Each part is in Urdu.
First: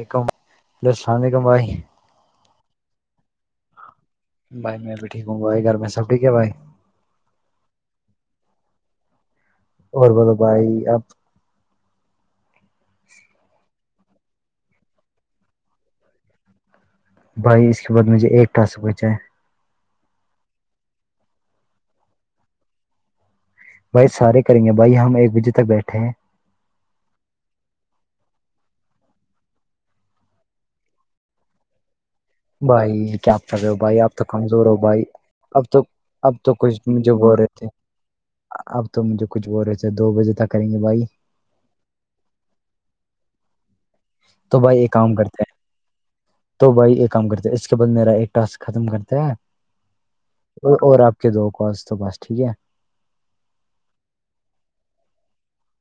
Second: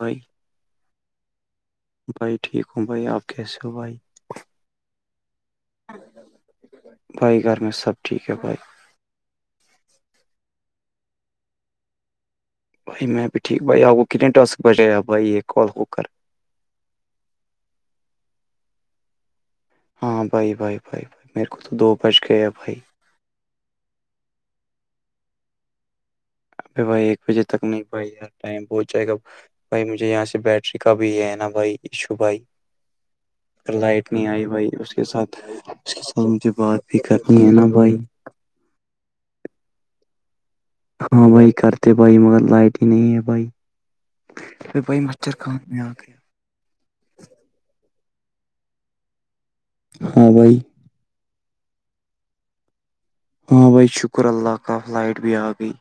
بھائی لسانی کموائی بھائی ٹھیک ہوں بھائی آپ کیسے ہو بھائی بھائی میں بھی ٹھیکوں بائی گھر میں سب ٹھیک ہے بھائی بھائی گھر میں سب ٹھیک ہے بھائی اور بول بھائی اپ بھائی میں بھی ٹھیک بھائی آپ کو کتنے ٹسک بجے آ بائی یہ کال ہو کر بھائی اس کے بعد مجھے ایکٹا س کچ ہے ہاں بھائی بھائی بھائی بھائی میرے کو تو دو بچ گئے بھائی بھائی سارے کریں گے بھائی ہم ایک بجے تک بیٹھے ہیں بھائی ایک بجے تک نہیں بھائی یار ٹائم پہنچ جائے گا بھائی مجھے یہاں سے بیٹری کا بھی ہے نا بھائی ایشو بھائی بھائی کیا آپ کر رہے ہو بھائی لائٹ آپ تو نہیں آئی کمزور بھائی ہو اس کے ساتھ اب تو اس کے ساتھ اب مجھے تو بات کچھ مجھے فقت بول نہیں رہے ہے نا تھے بھائی اب تو مجھے کچھ بول رہے تھے دو بجے تک کریں گے ہاں بھائی کرتے بھائی مگر لائٹ ہی نہیں ہے بھائی تو ایک بھائی کام مچھر کرتے ہیں خان اں کے تو بھائی ایک کام کرتے ہیں اس کے بعد میرا ایک ٹاسک ختم کرتا ہے ہاں بھائی اور آپ کے دو کال تو بس ٹھیک ہے ہاں بھائی شکر اللہ کاف لائٹ بیا آگئی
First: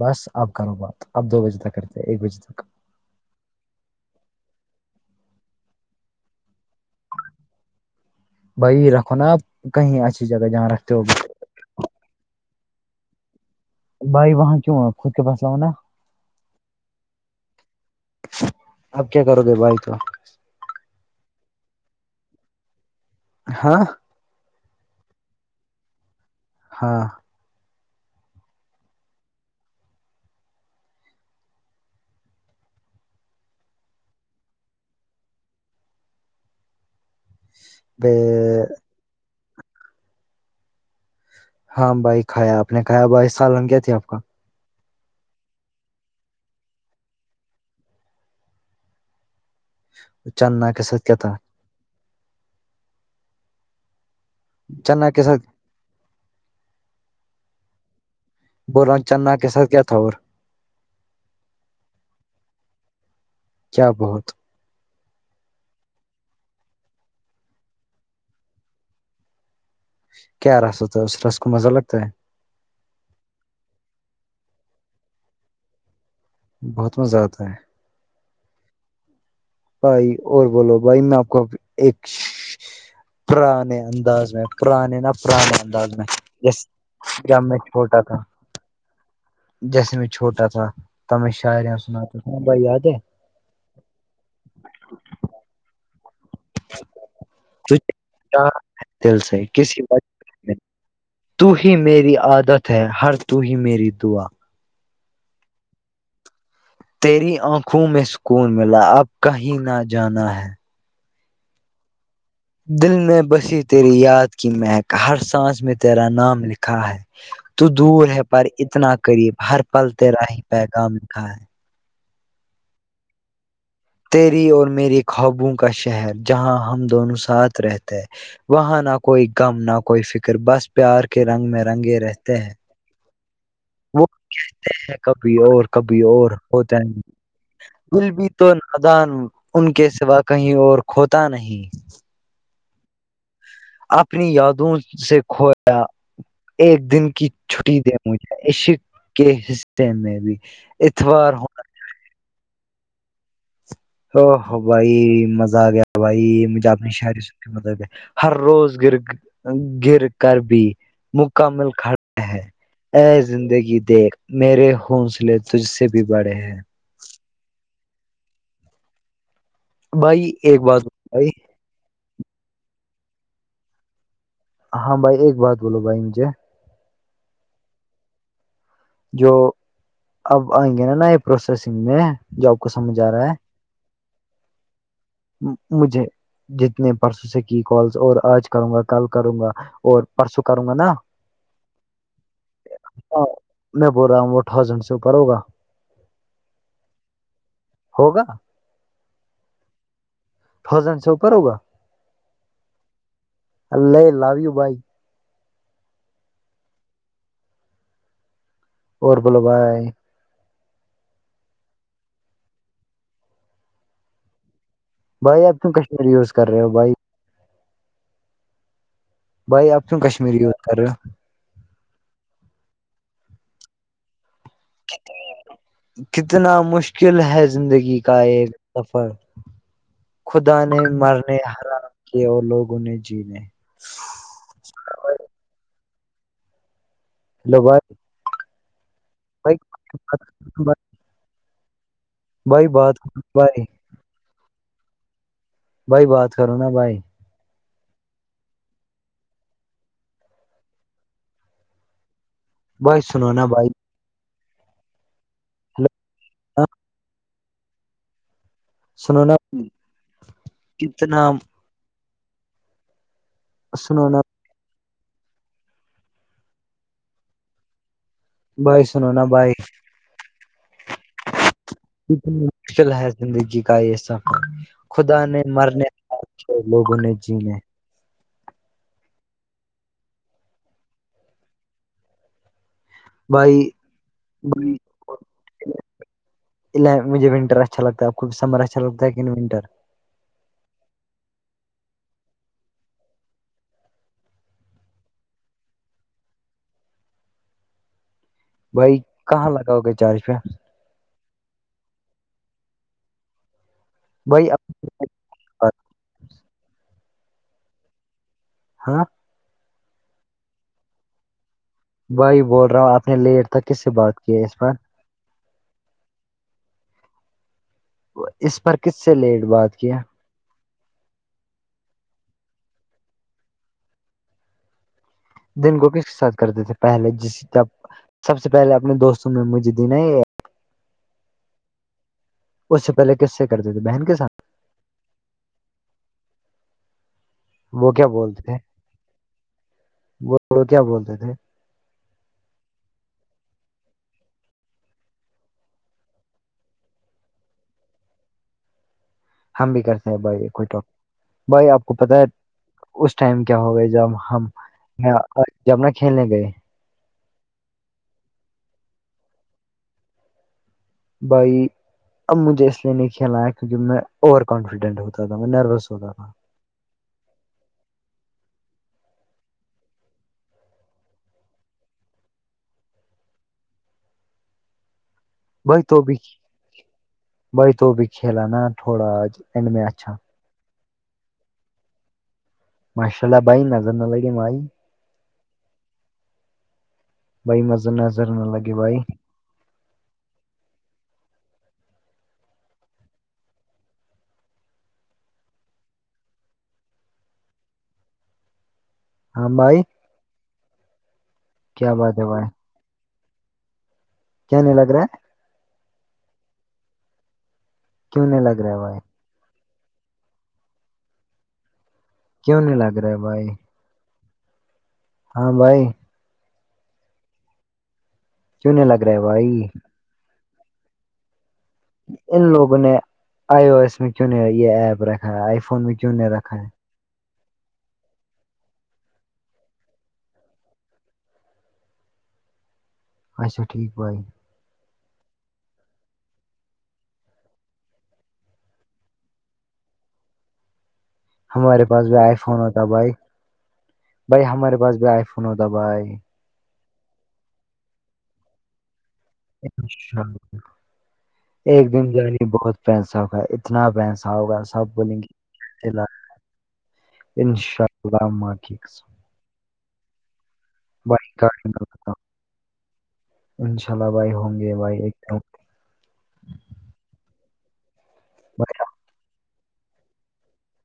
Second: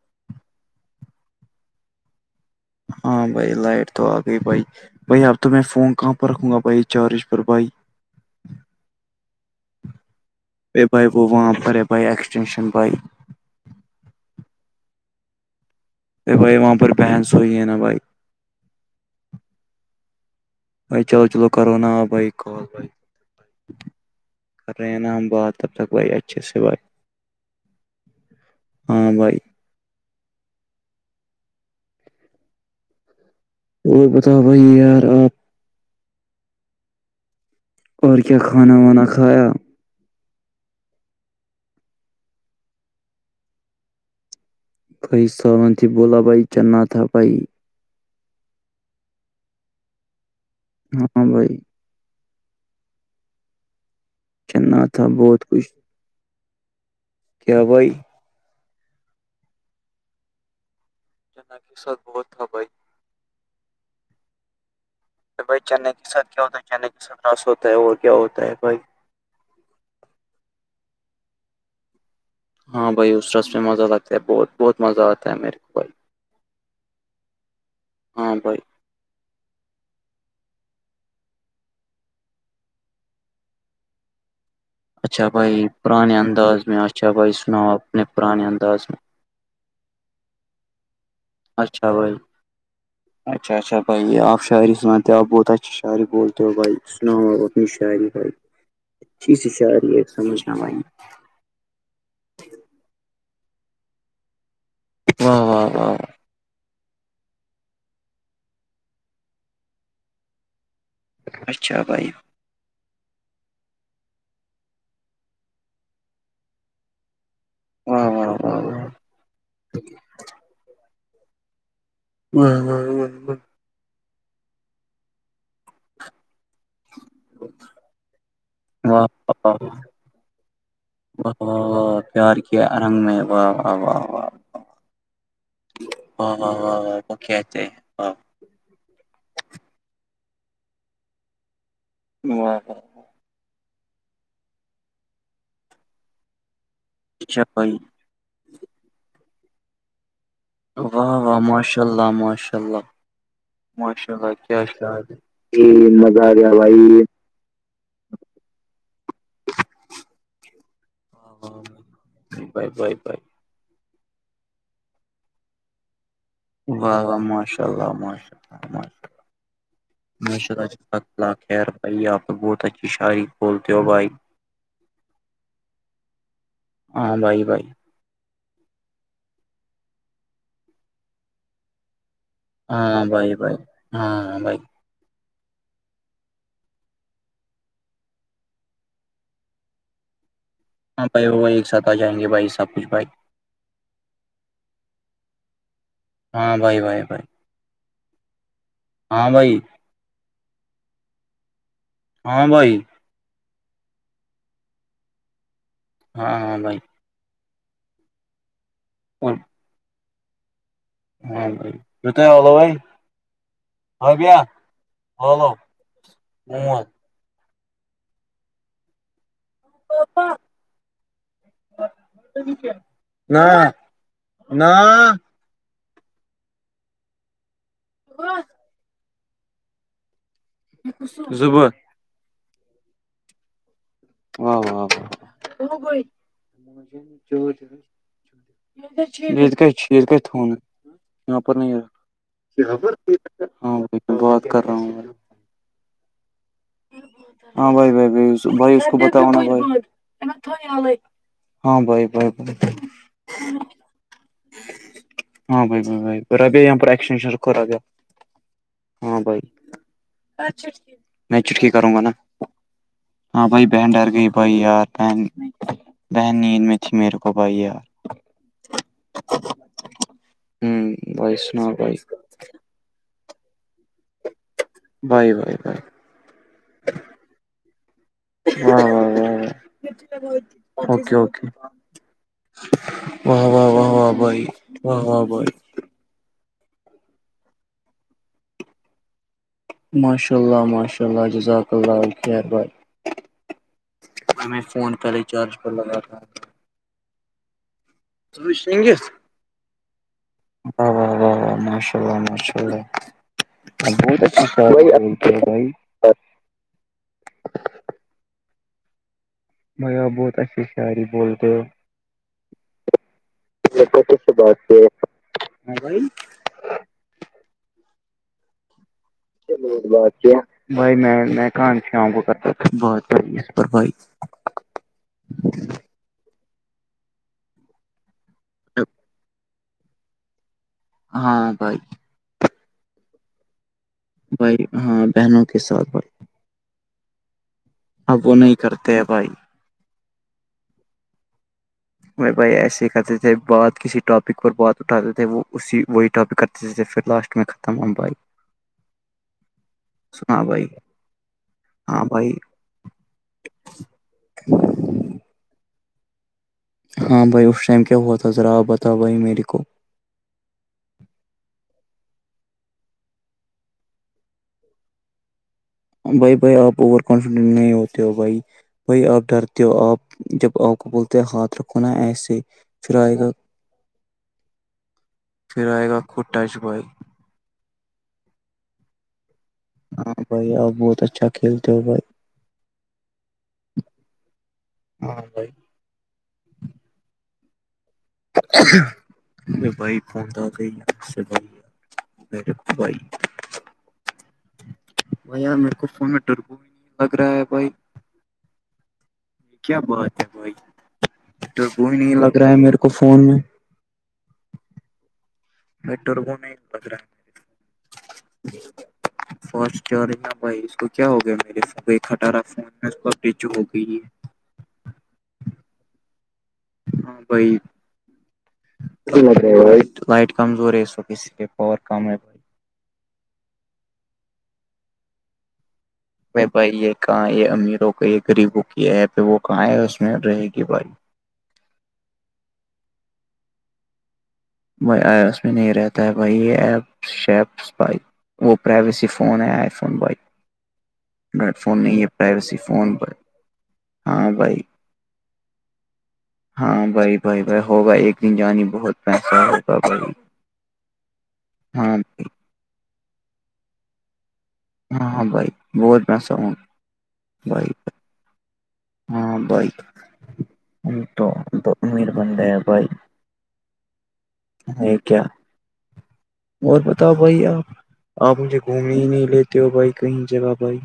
بس اپ کرو بات آپ دو بجے تک کرتے ایک بجے تک ہاں بھائی لائٹ تو آ گئی بھائی بھائی اب تو میں فون کہاں پر رکھوں گا بھائی چارج پر بھائی بھائی رکھو نا آپ کہیں اچھی جگہ جہاں ا رکھتے ہو بھائی گے وہ وہاں پر بائے اکسٹینش بائے بھائی وہاں کیوں ہے خود کے پاسلہ ہوناا بھائی وہاں پر بہن سوئی ہے نا بھائی اب کیا کرو گے بھائی تو بھائی چلو چلو کرو نا بھائی کال بھ ہاں باد تب تک بائی اچھے سے بات ہاں ہاں بھائی اور بتاؤ بھائی یار آپ ب اور کیا کھانا وانا کھایا ہاں بھائی کایا آپ نے کایا بھائی سال رنگ کیا تھی آپ کا کئی سالن تھی بولا بھائی چنا تھا بھائی چنائی ہاں بھائی چلنا تھا چنا کے بہت ساتھ کچھ کبئی بول رہ ہوں چنا کے ساتھ کیا تھا اور جنااک سب بہت ہو بائی کیا بہت بھائی چئی کے ساتھ کیا ہوتا ہے چائی کے ساتھ رس ہوتا ہے اور کیا ہوتا ہے بھائی کیا رس ہوتا ہے اس رس کو مزہ لگتا ہے ہاں بھائی اس رس میں مزہ لگتا ہے بہت بہت مزہ آتا ہے میرے کو بھائی بہت مزہ آتا ہے ہاں بائی بھائی اور بولو بھائی میں آپ کو ایک پرانے انداز میں پرانے نہ اچھا پران بھائی انداز میں پرانے جس انداز میں اچھا بھائی ج میں سناؤ چھوٹا اپنے تھا پرانے انداز میں جیسے میں چھوٹا تھا ت میں شاعر اچھا بھائی سناتا تھا یاد ہے اچھا اچھ بھائی آپ شعری سان آپ بہت اچھا شاعری بولتے ہو بھائی سنا ہو اپنی شاعری بھائی تجھے دل جی سے ہے سر کسی یہ وجہ سے، سمجھنا بھائی تو ہی میری عادت ہے ہر تو ہی میری دعا ہاں تیری آنکھوں میں سکون ملا اب کہیں نہ جانا ہے اچھا بھائی دل میں بسی تیری یاد کی مہک ہر سانس میں تیرا نام لکھا ہے تو دور واہ ہے واہ واہ پر واہ واہ واہ اتنا قریب ہر پل تیرا ہی پیغامکھا ہے ہ ہ ہ تیری اور میری خوابوں کا شہر جہاں ہم دونوں ساتھ رہتے ہیں وہاں نہ کوئی واہ غم نہ کوئی فکر بس پیار کے رنگ میں رنگے رہتے ہیں رگ میں واہ واہ وہ واہ کہتے ہیں کبھی اور کبھی اور واہ واہ واہ ہوتا ہے واہ وہ کہتے ہیں دل واہ بھی تو نادان ان کے سوا کہیں اور کھوتا نہیں ہاں اپنی یادوں سے کھویا ایک دن کی اچھا بھائی چھٹی مجھ کے حتے بھی واہ اتوار ہو واہ ماشاء اللہ ماشاء اللہ ماشاء او اللہ ہو کیا بھائی شاعر ہے مزہ جی آ گیا بھائی مزہ آ گیا مجھے بھائی آپنی شاعری مطلب کہ ہر روز گر گر کر بھی واہ مکمل کھڑا ہے بھائی بھائی اے بھائی زندگی دیکھ میرے حونصلے تج سے بھی بڑے ہیں واہ واہ ماشاء اللہ ماشاء اللہ ماشاء اللہ بھائی ماشاء ایک بات جزاک بھائی اللہ خیر بھائی آپ بہت اچھی شاع بولتے ہو بھائی ہاں بھائی ایک بات بولو بھائی مجھے ہاں بھائی بھائی جو اب آئیں گے نا نا یہ پروسیسنگ میں جو آپ کو سمجھ ہاں آ رہا بھائی ہے بھائی ہاں بھائی مجھے جتنے پرسوں سے کی کالس اور آج کروں گا کل کروں گا اور پرسوں کروں گا نا ہاں بھائی وہ ایک ساتھ آ جائیں گے بھائی سب کچھ بھائی میں بول رہا ہوں وہ تھاؤزنڈ سے اوپر ہوگا ہاں بھائی بھائی بھائی ہوگا ہاں بھائی حزن سے اوپر ہوگا ہاں بھائی اللہ اللہاویو بھائی ہاں ہاں بھائی اور بولو بھائی ہاں بھائیت والو بھائی ہاں کیا بھائی آپ تم کشمیری یوز کر رہے ہو مول بائی بھائی آپ کیوں کشمیر کییوز کر رہے ہو نہ کتنا مشل کل ہے زندگی کا ایک سفر خدا نے مرنے زٕ بہہ حرام کیے اور لوگوں نے جینے و و و ہیلو بھائی م یہ بھائی ک یہ بھائی بات بھائی ہاں بات کر رہا ہوں بھائی بات کرو نا بھائی ہاں بائی بھائی بائی بائی بتا ہاں بائی بائے بھائی سنو نا بھائی ہاں بھائی بائی بھائی پ ابھی یہاں پر ایکسٹینشن کرا گیا ہاں سنو نا بھائی کتنا میں چٹکی کروں گا نا ہاں بھائی بنڈار سنو گ نا بائی ارہ بہد م میرے کو بھائی یار بائے سنوناا بائے ہوں بھائی سنا بھائی مل ہے زندگی کا یہ سب خدا بھائی نے بھائی بھائی مرنے اچ لوگوں نے جینے ہاںکےوکے واہ بھائی واہ واہ واہ بھائی واہ واہ بھائی مجےنٹر اچھا لگتا ہے آپ کو سمر اچھا لگتا ہےن ونٹر ماشاء اللہ ماشاء اللہ جزاک اللہ خیر بائے ہمیں فون کا ریچارج کر لگات تھا بھائی کہاں لگاؤ گے چارج پہ واہ واہ واہ واہ ماشاء اللہ ماشاء اللہ بھائی ج بائی ہاں بپ بہت اچھھی سےیاری بولتے ہو بھائی بول رہا ہوں آپ نے لیٹ تھاک کس سے بات کیا ہے اس پرار موبائل اس پر کس سے لے چلو بات کیا بھائی میں میں کہاں سےں گ ت بہت پر بھائی کو کس کے ساتھ کرتے تھے پہلے جب سب سے پہلے اپنے دوستوں میں مجھے دن ہاں بھائی اس سے پہل کس سے کرتے تھے بہن کے سات بہنوں کے سھ بائی وہ کیا اب بولتے نہیں تھے کرتے ہیں بھائی وہ وہ کیا بولتے تھے میں بھائی ایسے کرتے تھے بات کسی ٹاپک پر بات اٹھاتے تھے وہ اسی وہی ٹاپک کرتے ج پھر لاسٹ میں ختم ہبھائی ہم بھی کرتے ہیں بھائی کوئی بھائی آپ کو ہاں پت ہے بھائی اس ٹائم کیا ہو گئے جب ہم جب ن کھیلنے گئے ہاں بھائی اس ٹائم کیا ہوا تھا ذرا بتاؤ بھائی میرے کو بھائی اب مجھے اس لیے نہیں کھیلنا ہے کیونکہ میں اوور کانفیڈنٹ ہوتا تھا میں نروس ہوتا تھا بھائی بھائی آپ اوور کانفیڈنٹ نہیں ہوتے ہو بھائی بھائی آپ ڈرتے ہو آپ جب آپ کو بولتے ہیں ہاتھ رکھو نا ایسے پھر آئے گا [unintelligible] پھر بی آئے تو گا بھی خود ٹچ بھائی بی تو بھی کھیلا نا تھوڑا اینڈ میں اچھا ہاں بھائی آپ بہت اچھا کھیلتے ہو بھائی ماشاء اللہ بھائی نظر نہ لگی مائی ہاں بھائی بھئی م [unintelligible] میں بھائی پتا گ بائی مے بھائی بھائی یار میرے کو فون میں ڈرب بھی نہیں لگ رہا ہے بھائی ہاں کیا بھائی بات ہے بھائی تو کیا کوئی نہیں بات لگ بھائی رہا ہے میرے کو فون میں کیان لگ رہا مٹور کون پر کیوں نہیں لگ رہا ہوا ہے فسٹ چارج ن بھائی اس کو کیا ہو گیا میرے ف ایک ہٹارا کیوں فون نہیں میں اس لگ رہا ہے چ بھائی ہو گئی ہے ہاں بھائی ہاں بائی کیوں نہیں لگ رہا ہے بھائی لائٹ کمزور ہے اس ک لیے پاور کم ہے ان بھائی لوگوں نے آئی او ایس میں کیوں یہ ایپ رکھا ہے آئی فون میں کیوں نہیں رکھا بھائی یہ کہاں یہ امیروں کے یہ غریبوں کی پ وہ کہاں ہے اس میں رہے گی بھائی اچھا ٹھیک بائی بھائی آیا اس میں نہیں رہتا ہے بھائی یہ ایپ شیپ بائی وہ پرائیویسی فون ہے آئی فون بائی ہمارے پاس بھی آئی فون ہوتا بھائی بھائی ہمارے پاس بھی آئی فون ہوتا بھائی ہاں بھائی بھائی بھائی ہوگا ایک دن جانی بہت پیسہ ہوگا بھائی انشاء اللہ ایک ہاں دن جانیے بہت پینسا ہوگا اتنا پیسہ ہوگا سب ہاں ہاں بھائی بہت میںسا ہوں بھائی انشاء اللہ کیس ہاں بائےک تو بھائی امیر بن رہے ہیں بھائی انشاء اللہ بیہم کیا اور بتاؤ بھائی آپ آپ مجھے بھائی اب گھومنے ہی نہیں لیتے توو بھائی کہیں با بھائی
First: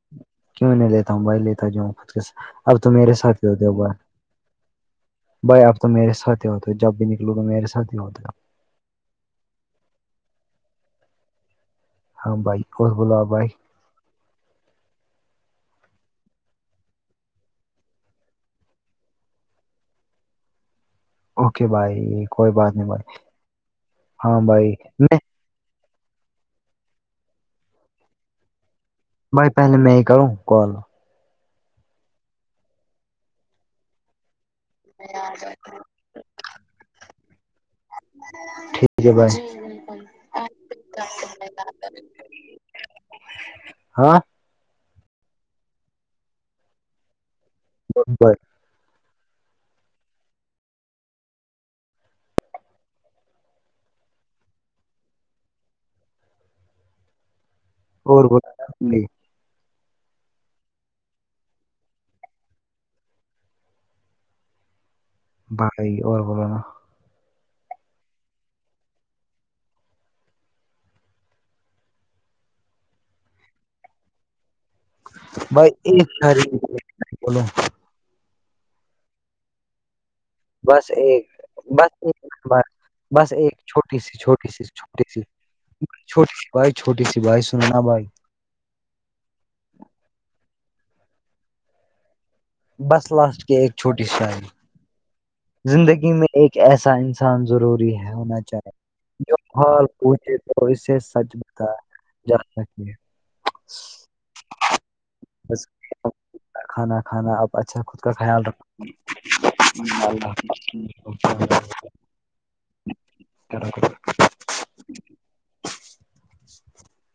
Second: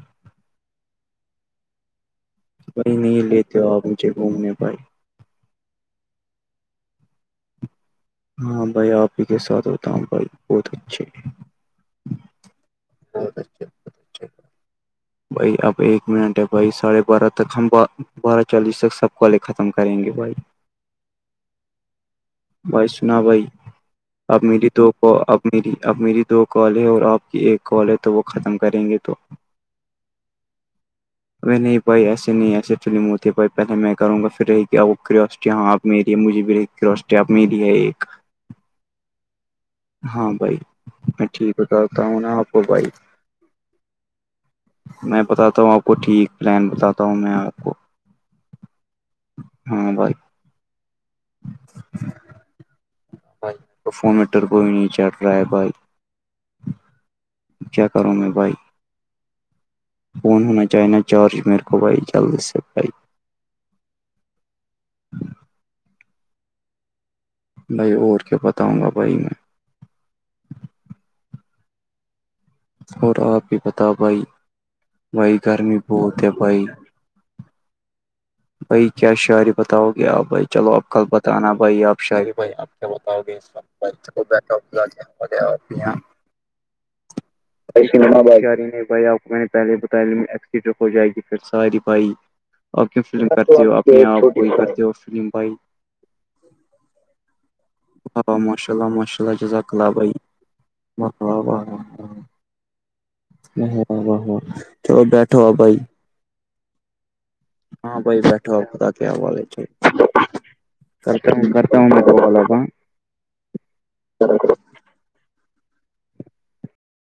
کیوں نہیں لیتا ہوں ببائی لیتا جو خود کے اب تو میرے سات ہی ہوتے اب گومنے بائی بھائی اب تو میرے سات ہی ہوتے ہے جب بھی نکلو گا میرے سات ہی ہوتا ہے ہاں بھائی آپ ہی کے ساتھ ہوتا ہوں بائی بہت اچھے ہاں بھائی اس بلا بہت بھائی اچھے اچھے بھائی اب ایک منٹ ہے بھائی ساڑھے بارہ تک ہم بارہ چالیس تک سب کالے ختم کریں گے بھائی اوکے بائی بھائی سنا بھائی ہاں اب بھائی میری تو میں اب میری اب میری دو کال ہے اور آپ کی ایک کال ہے تو وہ ختم کریں گے تو بھائی پہلے میں ہی کروں کال میں نہیں پائی ایسے نہیں ایسے چلی موتی ہے پھائی پہلے میں کروں گا پھر رہی کیا وہ کراسٹی یہاں آپ میری ہے مجھے بھی کراسٹی آپ میری ہے یہ ٹھیک ہے بھائی ہاں بھائی میں ٹھیک ب کرتا ہوں نا آپ کو بھائی ہاں میں بتاتا ہوں آپ کو ٹھیک پلان بتاتا ہوں میں آپ کو بائے ہاں بھائی بھائی پرفومیٹر کوئی نہیں چڑھ رہا ہے بھائی کیا کروں اور میں بت بھائی فون ہونا چاہ نا چارج میرے کو بھائی جلدی سے بھائی بائی اور بول نا بھائی اور کیا بتاؤں گا بھائی میں اور آپ بھی بتا بھائی بھائی گرمی بہت ہے بھائی بولے بھائی کیا شعاری بتاؤ گے آپ بھائی چلو آپ بس کل ایک بتانا بھائی بس آپ شہری ایک بھائی بات، آپ کیا بتؤ بس گے اس ایک وقت چھوٹی سی سا چھوٹی سی چھوٹی سی چھوٹی سی بھائی چھوٹی سی بھائی سنو نا بھائی گاری نہیں بھائی آپ میں نے پہلے بتایا ایکسیڈر ہو جائے گی پھر ساری بھائی آپ کی بس فلم لاسٹ کے کرتے ہو ایک چھوٹی اپنے سی آپ شاعری کو کرتے ہو فلم بھائی زندگی میں ایک ایسا انسان ضرور ہاں ہونا چاہے ماشاء اللہ ماشاء جو اللہ جزاک اللہ بھائی پوھے تو اسے واہ سچ واہ واہ بتا ج سک بیٹھو آ بس بھائی کھانا کھانا آپ اچھا خود ہاں کا بھائی خیال بیٹھو آپ خدا کے حوالے چلو رکھ کرتا ہوپ